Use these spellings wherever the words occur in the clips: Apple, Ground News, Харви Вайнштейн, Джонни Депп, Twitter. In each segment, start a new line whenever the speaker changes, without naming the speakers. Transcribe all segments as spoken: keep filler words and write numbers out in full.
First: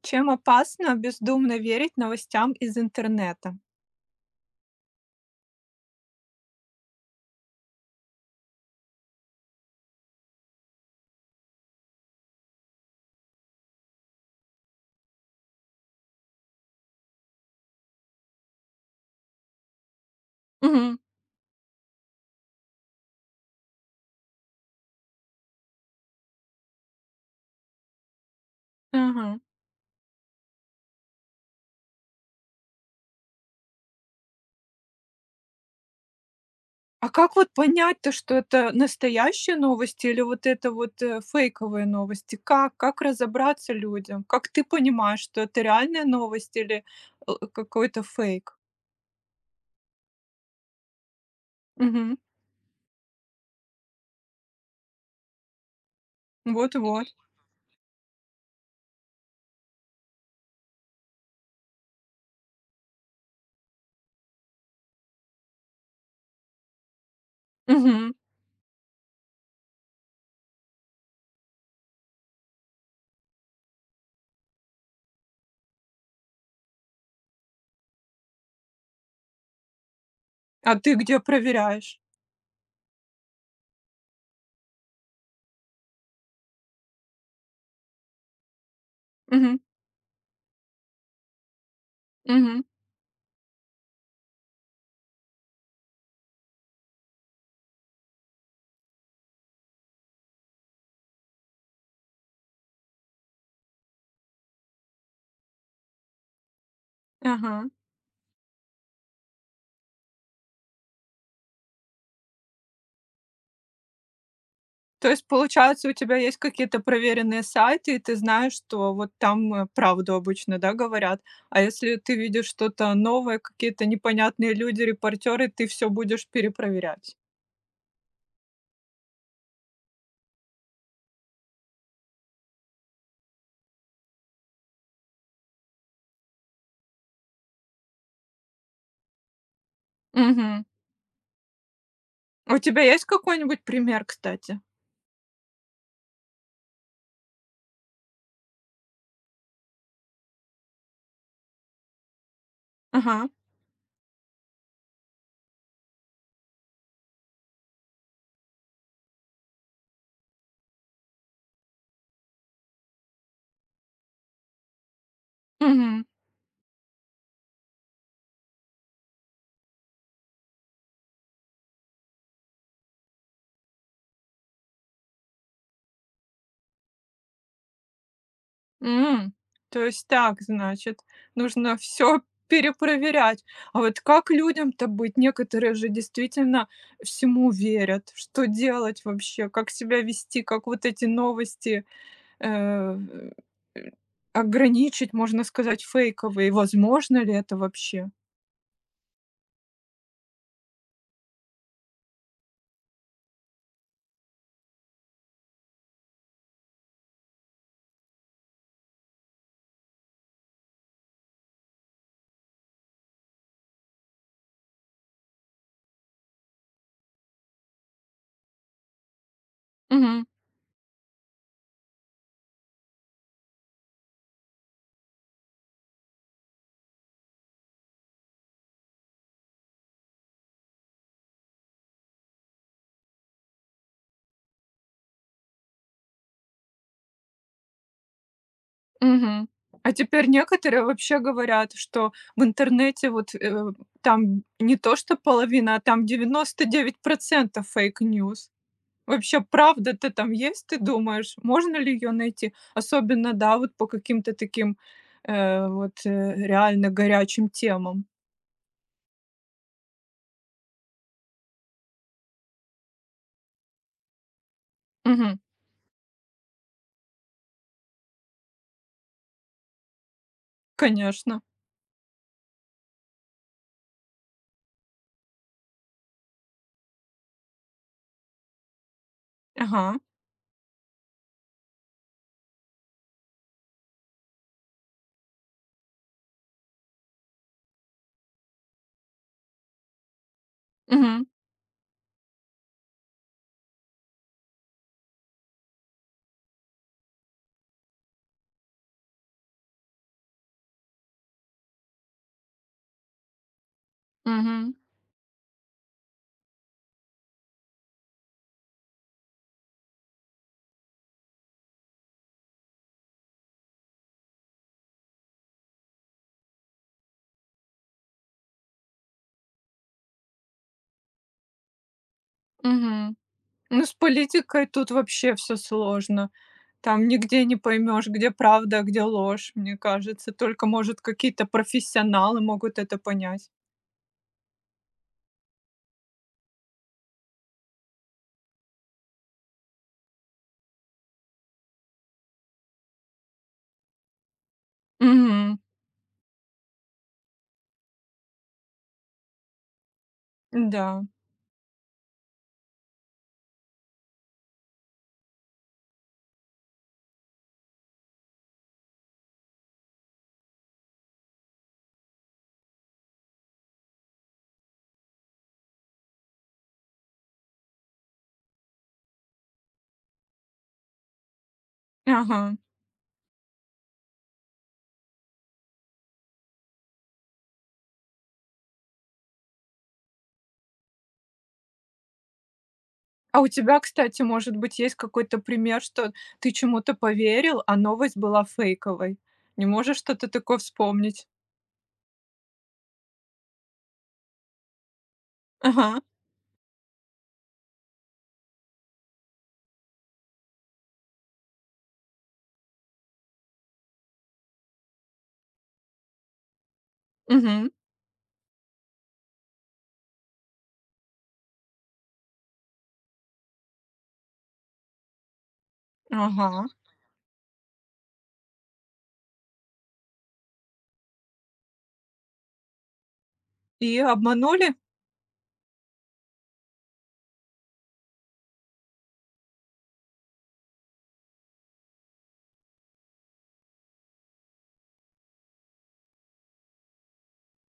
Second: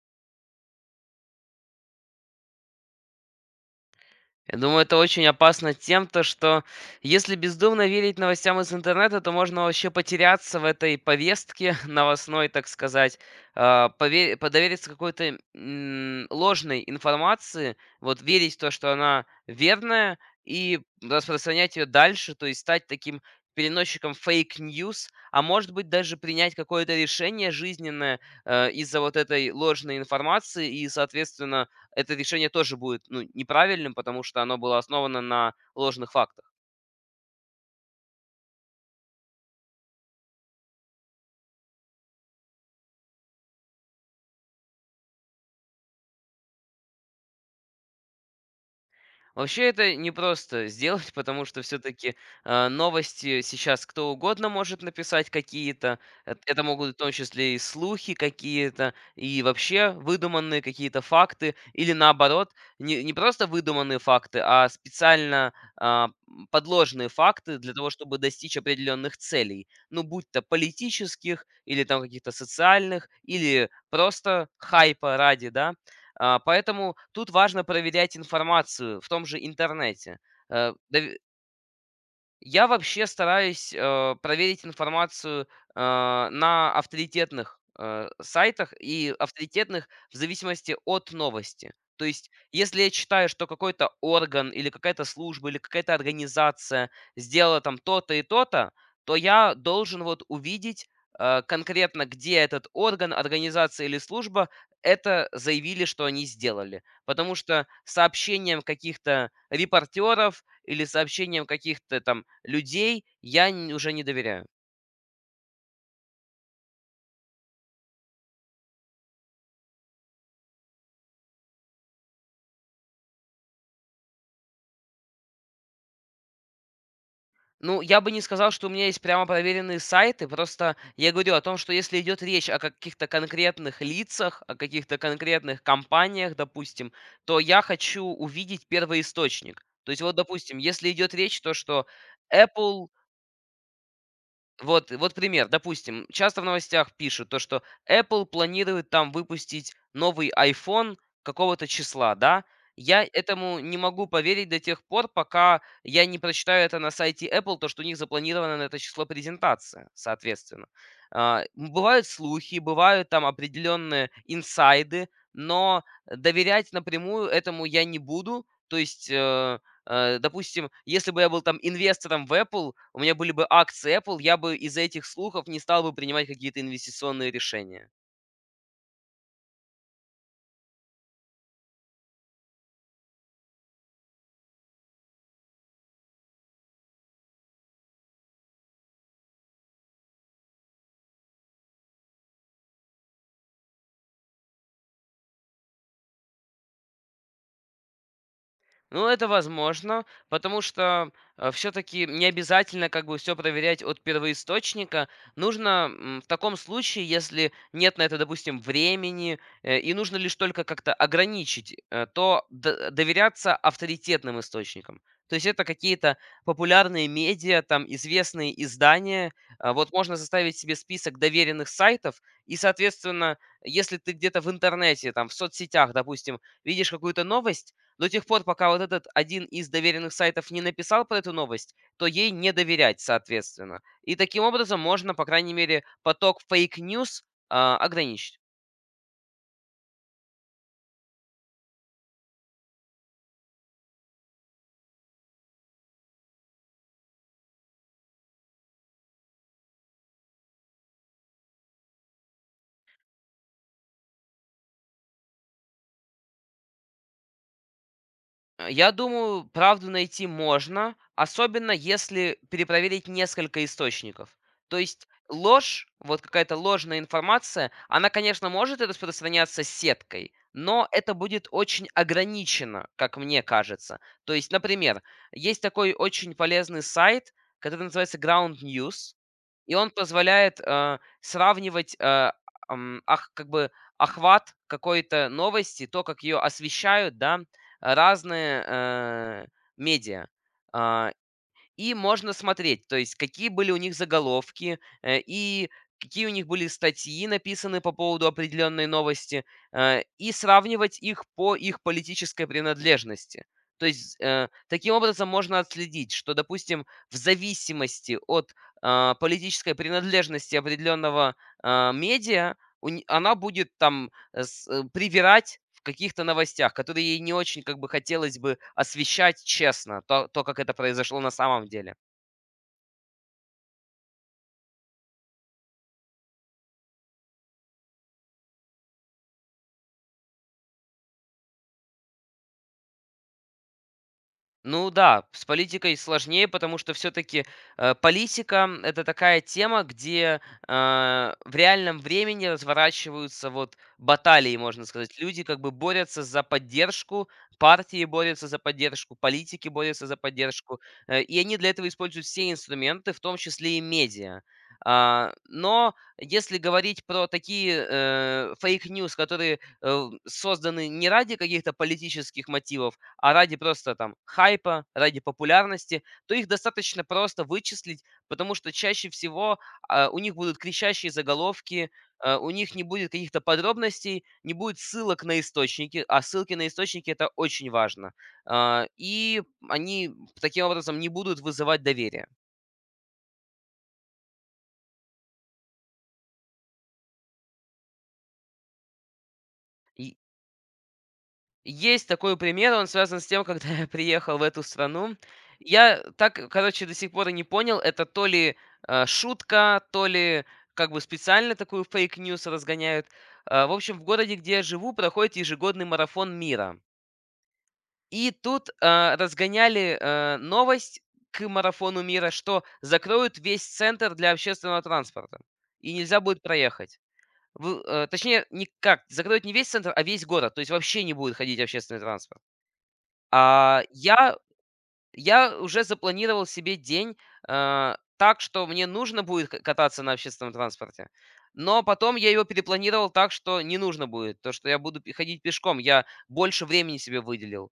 Чем опасно бездумно верить новостям из интернета?
Я думаю, это очень опасно тем, то что если бездумно верить новостям из интернета, то можно вообще потеряться в этой повестке новостной, так сказать, а, пове- подовериться какой-то м, ложной информации, вот верить в то, что она верная, и
Мгм.
распространять ее дальше, то есть стать таким переносчиком фейк-ньюс, а может быть даже принять какое-то решение жизненное э, из-за вот
Ага.
этой ложной информации и, соответственно, это решение тоже будет ну, неправильным, потому что оно было основано на ложных фактах.
А как вот понять-то, что это настоящие новости или вот это вот, э, фейковые новости? Как как разобраться людям? Как ты понимаешь, что это реальная новость или, э, какой-то фейк?
Вообще это непросто сделать, потому что
Мгм.
все-таки новости сейчас кто угодно может написать какие-то. Эт- Это могут в
Вот-вот.
том числе и слухи какие-то, и вообще выдуманные какие-то факты, или наоборот, не, не просто выдуманные факты, а специально а, м, подложные факты для того,
Мгм.
чтобы достичь определенных целей. Ну, будь то политических, или там каких-то социальных, или просто хайпа ради, да. А, поэтому тут важно проверять информацию в том же интернете. Э,
А ты
дов
где проверяешь?
Я вообще стараюсь, э, проверить информацию, а, на авторитетных, э, сайтах и
Мгм.
авторитетных в зависимости от новости. То есть,
Мгм.
если я читаю, что какой-то орган или какая-то служба, или какая-то организация сделала там то-то и то-то, то я должен вот увидеть, э, конкретно, где этот орган, организация или служба это заявили, что они сделали. Потому что
Ага.
сообщением каких-то репортеров или сообщениям каких-то там людей я н уже не доверяю.
То есть, получается, у тебя есть какие-то проверенные сайты, и ты знаешь, что вот там, э, правду обычно, да, говорят. А если ты видишь что-то новое, какие-то непонятные люди, репортеры, ты все будешь перепроверять?
Ну, я бы не сказал, что у меня есть прямо проверенные сайты, просто я говорю о том, что если идет речь о каких-то конкретных лицах, о каких-то конкретных компаниях, допустим, то я хочу увидеть первоисточник. То есть вот, допустим,
Мгм.
если идет речь то, что
У тебя
Apple…
есть какой-нибудь пример, кстати?
Вот вот пример. Допустим, часто в новостях пишут то, что Apple планирует там выпустить новый iPhone какого-то числа, да. Я
Ага.
этому не могу поверить до тех пор, пока я не прочитаю это на сайте Apple, то, что у них запланирована на это число презентация, соответственно. А, м, бывают слухи, бывают там определенные инсайды, но
Мгм.
доверять напрямую этому я не буду. То есть, э Э, допустим, если бы я был там инвестором в Apple, у меня были бы акции Apple, я бы из-за этих слухов не стал бы принимать какие-то инвестиционные решения.
М, то есть так, значит, нужно все перепроверять. А вот как людям-то быть? Некоторые же действительно всему верят. Что делать вообще? Как себя вести? Как вот эти новости, э, э, ограничить, можно сказать, фейковые? Возможно ли это вообще?
Ну, это возможно, потому что все-таки не обязательно как бы все проверять от первоисточника. Нужно м, в таком случае, если нет на это, допустим, времени, э, и нужно лишь только как-то ограничить, э, то д- доверяться авторитетным источникам. То есть это какие-то популярные медиа, там известные издания. А Вот можно
Мгм,
составить себе список доверенных сайтов, и, соответственно, если ты где-то в интернете, там, в соцсетях, допустим, видишь какую-то новость, до тех пор, пока вот этот один из доверенных сайтов не написал про эту новость, то ей не доверять, соответственно. И таким образом можно, по крайней мере, поток фейк-ньюс а, ограничить.
мгм. А теперь некоторые вообще говорят, что в интернете вот, э, там не то что половина, а там девяносто девять процентов фейк-ньюс. Вообще, правда-то там есть, ты думаешь, можно ли ее найти? Особенно, да, вот по каким-то таким, э, вот, э, реально горячим темам.
Э, я думаю, правду найти можно, особенно если перепроверить несколько источников. То есть
Мгм.
ложь, вот какая-то ложная информация, она, конечно, может распространяться сеткой, но это
Конечно.
будет очень ограничено, как мне кажется. То есть, например, есть такой очень полезный сайт, который называется Ground News. И он
Ага.
позволяет, э, сравнивать, э, ам, ах как бы охват какой-то новости, то, как ее освещают, да, разные, э, медиа. А,
Мгм.
и можно смотреть, то есть какие были у них заголовки, э, и какие у них были статьи написаны по поводу определенной новости, э, и сравнивать их по их политической принадлежности. То есть э,
Мгм.
таким образом можно отследить, что, допустим, в зависимости от а, политической принадлежности определенного а, медиа, у ни- она будет там э, с- э, привирать в каких-то новостях, которые ей не очень как бы хотелось бы освещать честно, то, то как это произошло на самом деле.
Мгм. Ну, с политикой тут вообще все сложно. Там нигде не поймешь, где правда, а где ложь, мне кажется. Только, может, какие-то профессионалы могут это понять.
Ну да, с политикой сложнее, потому что все-таки политика м, это такая тема, где э, в реальном времени разворачиваются вот баталии, можно сказать. Люди
Мгм.
как бы борются за поддержку, партии борются за поддержку, политики борются за поддержку,
Да.
э, и они для этого используют все инструменты, в том числе и медиа. А, но если говорить про такие э, фейк-ньюс, которые э, созданы не ради каких-то политических мотивов, а ради просто там хайпа, ради популярности, то их достаточно просто вычислить, потому что чаще всего а, у них будут кричащие заголовки, э, у
Ага.
них не будет каких-то подробностей, не будет ссылок на источники, а ссылки на источники это очень важно. А, и Они таким образом не будут вызывать доверие.
А у тебя, кстати, может быть, есть какой-то пример, что ты чему-то поверил, а новость была фейковой? Не можешь что-то такое вспомнить?
Есть такой пример, он связан с тем, когда я приехал в эту страну.
Ага,
Я так, короче, до сих пор и не понял, это то ли, э, шутка, то ли как бы специально такую фейк ньюс разгоняют. Э, в общем, в городе, где я живу, проходит ежегодный марафон мира.
мгм,
И тут, э, разгоняли, э, новость к марафону мира, что закроют весь центр для общественного транспорта, и нельзя будет
ага.
проехать. В э, точнее, никак, закроют не весь центр, а весь город, то есть вообще не будет ходить общественный транспорт. А,
И
я
обманули?
я уже запланировал себе день, э, так, что мне нужно будет к кататься на общественном транспорте, но потом я его перепланировал так, что не нужно будет, то, что я буду пе ходить пешком. Я больше времени себе выделил.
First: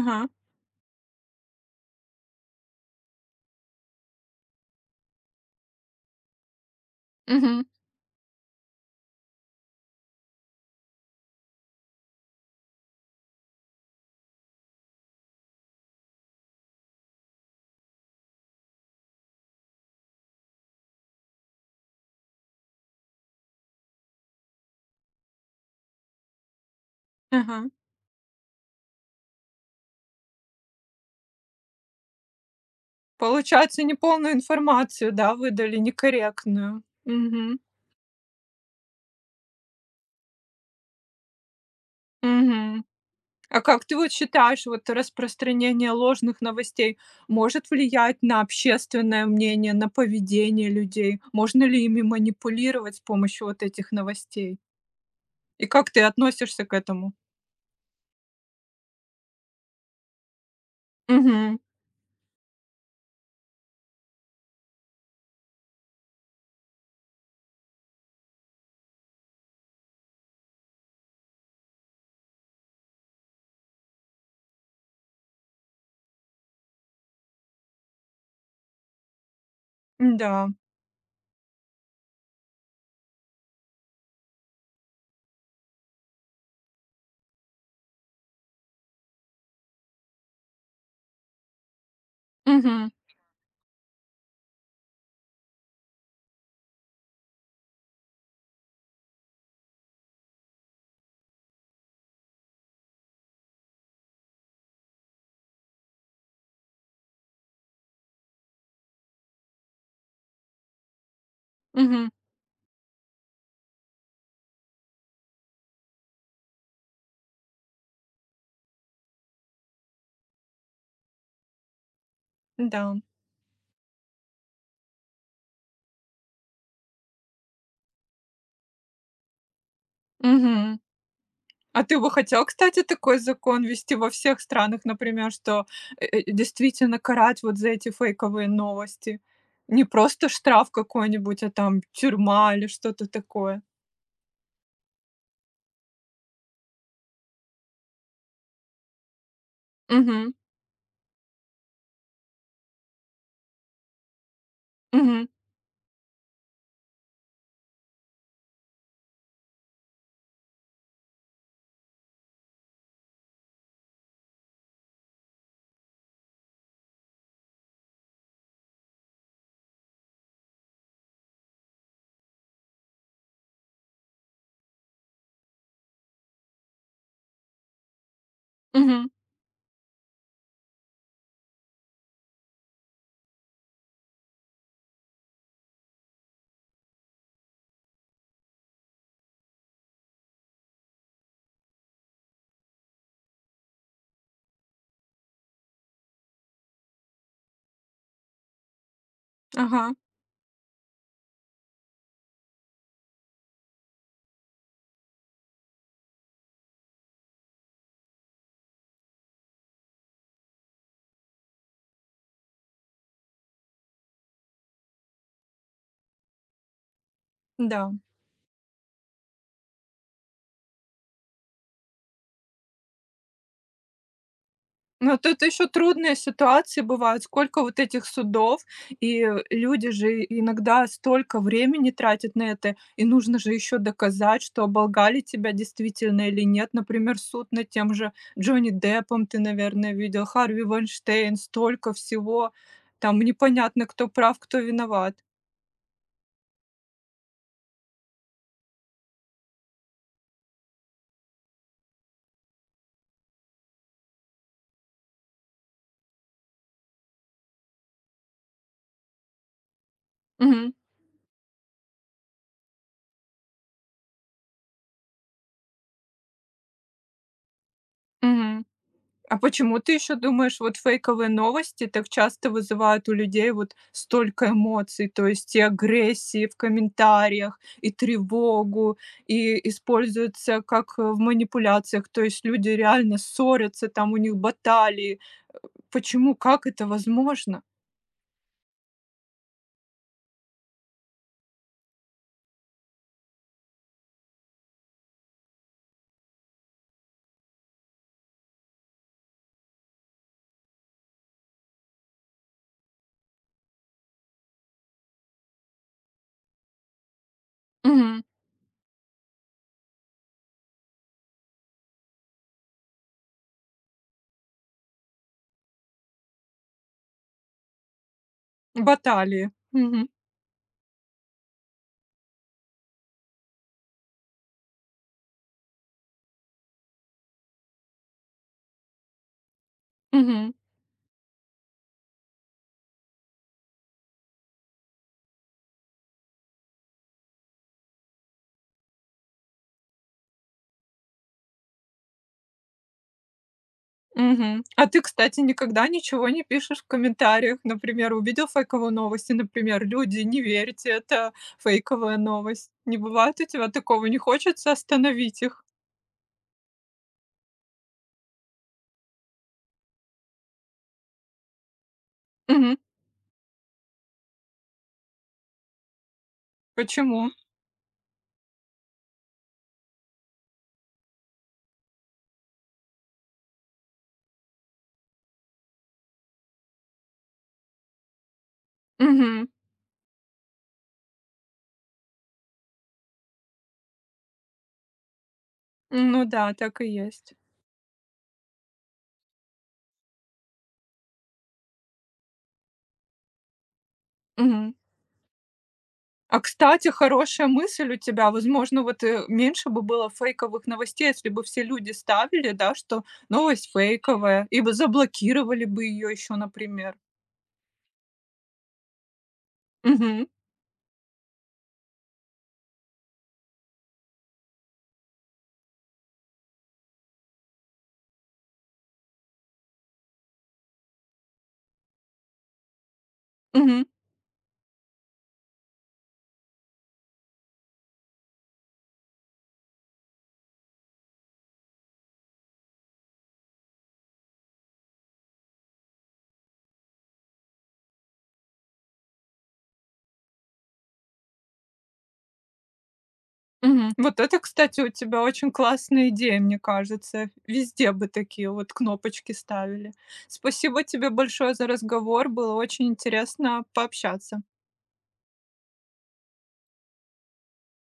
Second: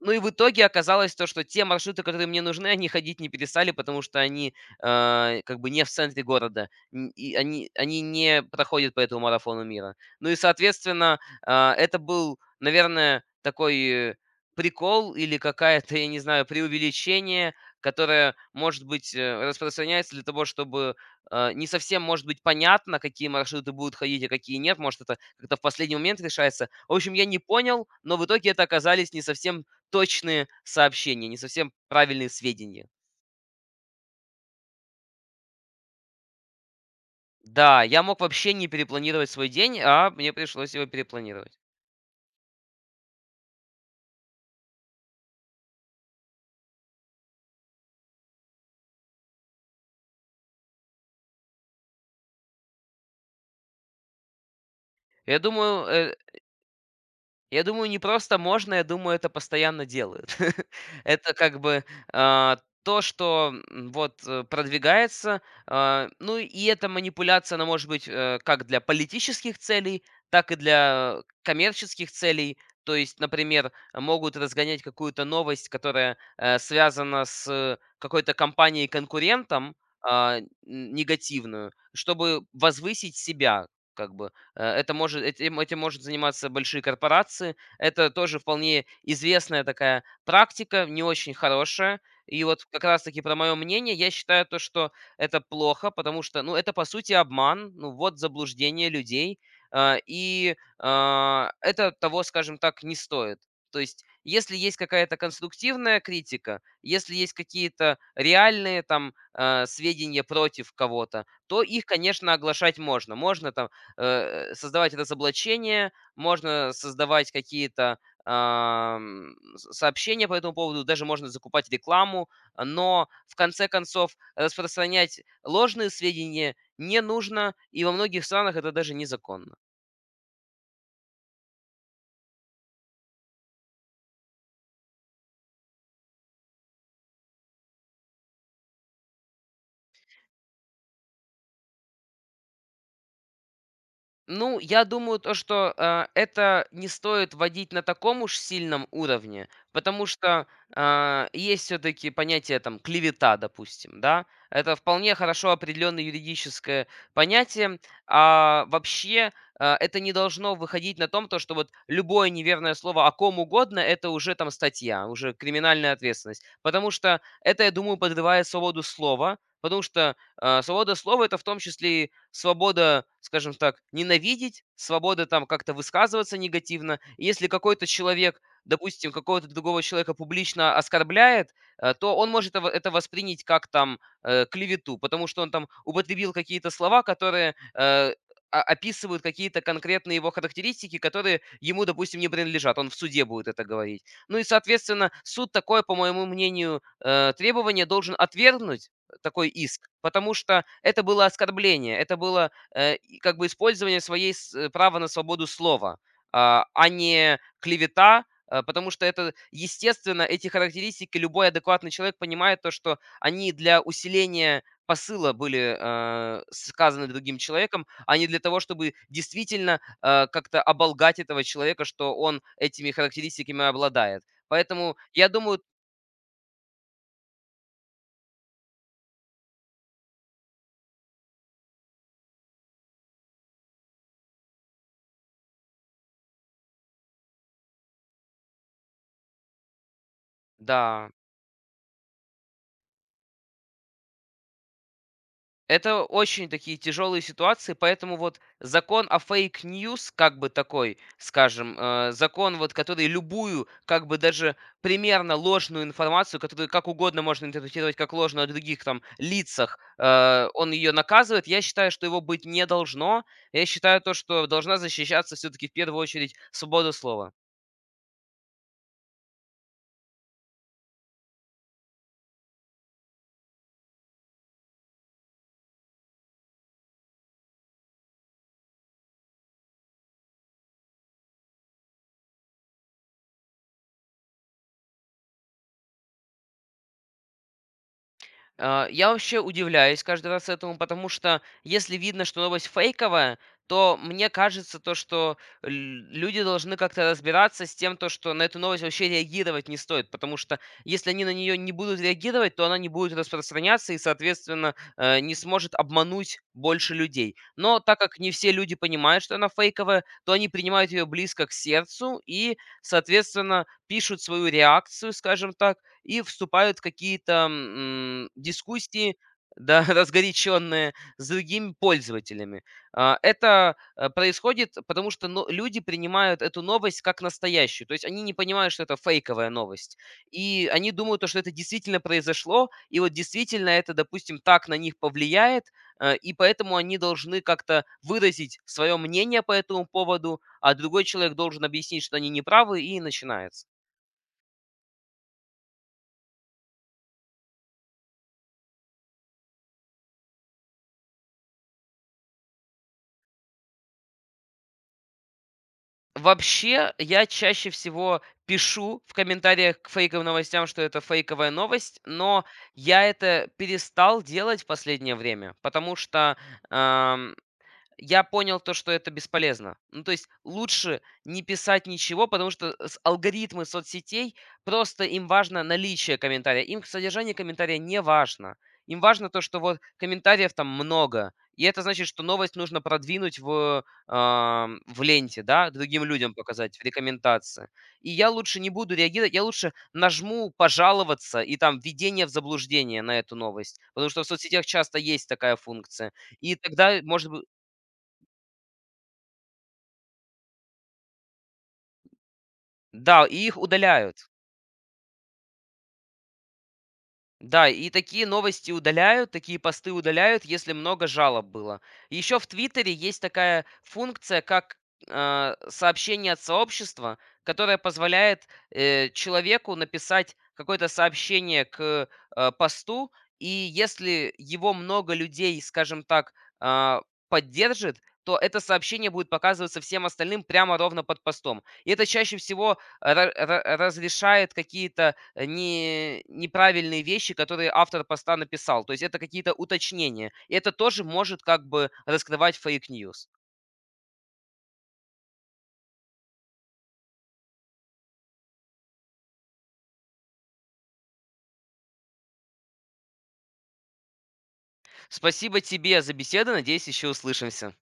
Ну и в итоге оказалось то, что те маршруты, которые мне нужны, они ходить не перестали, потому что они, а, как бы не в центре города, н и
мгм,
они они не проходят по этому марафону мира. Ну и, соответственно, а, это был, наверное, такой э, прикол или какая-то, я не знаю, преувеличение, которое, может быть, э, распространяется для того, чтобы, а, не совсем, может быть, понятно, какие маршруты будут ходить, а какие нет. Может, это как-то в последний момент решается. В общем, я не
ага.
понял, но в итоге это оказались не совсем точные сообщения, не совсем правильные сведения.
Получается, неполную информацию, да, выдали, некорректную. Мгм,
Да, я мог вообще не перепланировать свой день, а мне пришлось его перепланировать.
мгм. А как ты вот считаешь, вот распространение ложных новостей может влиять на общественное мнение, на поведение людей? Можно ли ими манипулировать с помощью вот этих новостей?
Я
И
думаю,
как ты
э
относишься к этому?
Я думаю, не просто можно, я думаю, это постоянно делают. Это
Мгм.
как бы а, то, что м, вот э, продвигается. а, Ну и эта манипуляция, она может быть э, как для политических целей, так и для коммерческих целей. То есть, например, могут разгонять какую-то новость, которая э, связана с какой-то компанией-конкурентом, а, н-
Да.
негативную, чтобы возвысить себя, как бы. Э, это может этим этим может заниматься большие корпорации. Это тоже вполне известная такая практика, не очень хорошая. И вот как
Мгм.
раз таки про мое мнение, я считаю то, что это плохо, потому что, ну, это по сути обман, ну, вот заблуждение людей, а, и, а, это того, скажем так, не стоит. То есть, если есть какая-то конструктивная критика, если есть какие-то реальные там, а, сведения против кого-то, то их,
Мгм.
конечно, оглашать можно. Можно там э, создавать это заблочение можно создавать какие-то ам, с- сообщения по этому поводу, даже можно закупать рекламу, а,
Да.
но в конце концов распространять ложные сведения не нужно, и во многих странах это даже незаконно.
Мгм. А ты бы хотел, кстати, такой закон ввести во всех странах, например, что, э, э, действительно карать вот за эти фейковые новости? Не просто штраф какой-нибудь, а там тюрьма или что-то такое?
Ну, я думаю, то, что а, это не стоит вводить на таком уж сильном уровне, потому
Мгм.
что а, есть все-таки понятие там клевета, допустим, да. Это вполне
Мгм.
хорошо определенное юридическое понятие, а вообще а, это не должно выходить на том, то, что вот любое неверное слово о ком угодно, это уже там статья, уже криминальная ответственность, потому что это, я думаю, подрывает свободу слова, потому что а, свобода слова - это в том числе и свобода, скажем так, ненавидеть, свобода там как-то высказываться негативно. И если какой-то человек,
Мгм.
допустим, какого-то другого человека публично оскорбляет, э, то он может эва это воспринять как там, э, клевету, потому что он там употребил какие-то слова, которые, э, а описывают какие-то конкретные его характеристики, которые ему, допустим, не принадлежат. Он в суде будет это говорить. Ну и, соответственно, суд такое, по моему мнению, э, требование должен отвергнуть, такой
Ага,
иск, потому что это было оскорбление, это было э, и как бы использование своей с- э, права на свободу слова, а а не клевета, э, потому что это, естественно, эти характеристики любой адекватный человек понимает то, что они для усиления посыла были э, сказаны другим человеком,
да.
а не для того, чтобы действительно э, как-то оболгать этого человека, что он этими характеристиками обладает. Поэтому
Но
я
тут
думаю,
еще трудные ситуации бывают. Сколько вот этих судов, и э, люди же иногда столько времени тратят на это, и нужно же еще доказать, что оболгали тебя действительно или нет. Например, суд над тем же Джонни Деппом ты, наверное, видел, Харви
да…
Вайнштейн, столько всего. Там непонятно, кто прав, кто виноват.
Это очень такие тяжелые ситуации, поэтому вот закон о фейк news, как бы такой, скажем, э, закон, вот который любую, как бы даже примерно ложную информацию, которую как угодно можно интерпретировать как ложную о других там лицах, э, он
Мгм.
ее наказывает. Я считаю, что его быть не должно. Я считаю то, что должна защищаться все-таки в первую очередь свобода слова.
Мгм. А почему ты еще думаешь, вот фейковые новости так часто вызывают у людей вот столько эмоций, то есть и агрессии в комментариях, и тревогу, и используются как э, в манипуляциях, то есть люди реально ссорятся, там у них баталии. Почему, как это возможно?
А, я вообще удивляюсь каждый раз этому, потому что если видно, что новость фейковая, то мне кажется то, что л люди должны как-то разбираться с тем, то, что на эту новость вообще реагировать не стоит, потому что если они на нее не будут реагировать, то она не будет распространяться и, соответственно, э, не сможет обмануть больше людей. Но так как
Мгм.
не все люди понимают, что она фейковая, то они принимают ее близко к сердцу и, соответственно, пишут свою реакцию, скажем так, и вступают в какие-то м, дискуссии,
Баталии.
да,
Мгм.
разгоряченные с другими пользователями. А, Это э, происходит, потому что ну, люди принимают эту новость как настоящую. То есть они не понимают, что это фейковая новость.
Мгм.
И они думают, то, что это действительно произошло, и вот действительно это, допустим, так на них повлияет, э, и поэтому они должны как-то выразить свое мнение по этому поводу, а другой человек должен объяснить, что они неправы, и начинается.
Мгм. А ты, кстати, никогда ничего не пишешь в комментариях? Например, увидел фейковую новость, и, например, люди, не верьте, это фейковая новость. Не бывает у тебя такого? Не хочется остановить их?
Вообще, я чаще всего пишу в комментариях к фейковым новостям, что это фейковая новость, но
Мгм.
я это перестал делать в последнее время, потому что
Почему?
я понял то, что это бесполезно. Ну, то есть лучше не писать ничего, потому что э, с алгоритмы соцсетей, просто им важно наличие комментария. Им содержание комментария не важно. Им важно то,
Мгм.
что вот комментариев там много. И это значит, что новость нужно продвинуть в, ам, в ленте, да, другим
Ну
людям
да,
показать,
так
в
и есть.
рекомендации. И я лучше не буду реагировать, я лучше нажму пожаловаться и там введение в заблуждение на эту новость. Потому что в соцсетях
Мгм.
часто есть такая функция.
А,
И
кстати,
тогда, может быть…
хорошая мысль у тебя. Возможно, вот, э, меньше бы было фейковых новостей, если бы все люди ставили, да, что
Да, и их
новость
удаляют.
фейковая, и бы заблокировали бы ее еще, например.
Да, и такие новости удаляют, такие посты
Мгм.
удаляют, если много жалоб было. Еще в Твиттере есть такая функция, как а, сообщение от сообщества, которое позволяет э, человеку написать какое-то сообщение к э, посту, и
Мгм.
если его много людей, скажем так, а, поддержит, то это сообщение будет показываться всем остальным прямо ровно под постом. И это чаще всего ра- ра- разрешает какие-то э, не неправильные вещи, которые автор поста написал. То есть это какие-то уточнения. И это тоже может как бы раскрывать фейк-ньюс.
Мгм. Вот это, кстати, у тебя очень классная идея, мне кажется. Везде бы такие вот кнопочки ставили. Спасибо тебе большое за разговор. Было очень интересно пообщаться.
Спасибо тебе за беседу. Надеюсь, еще услышимся.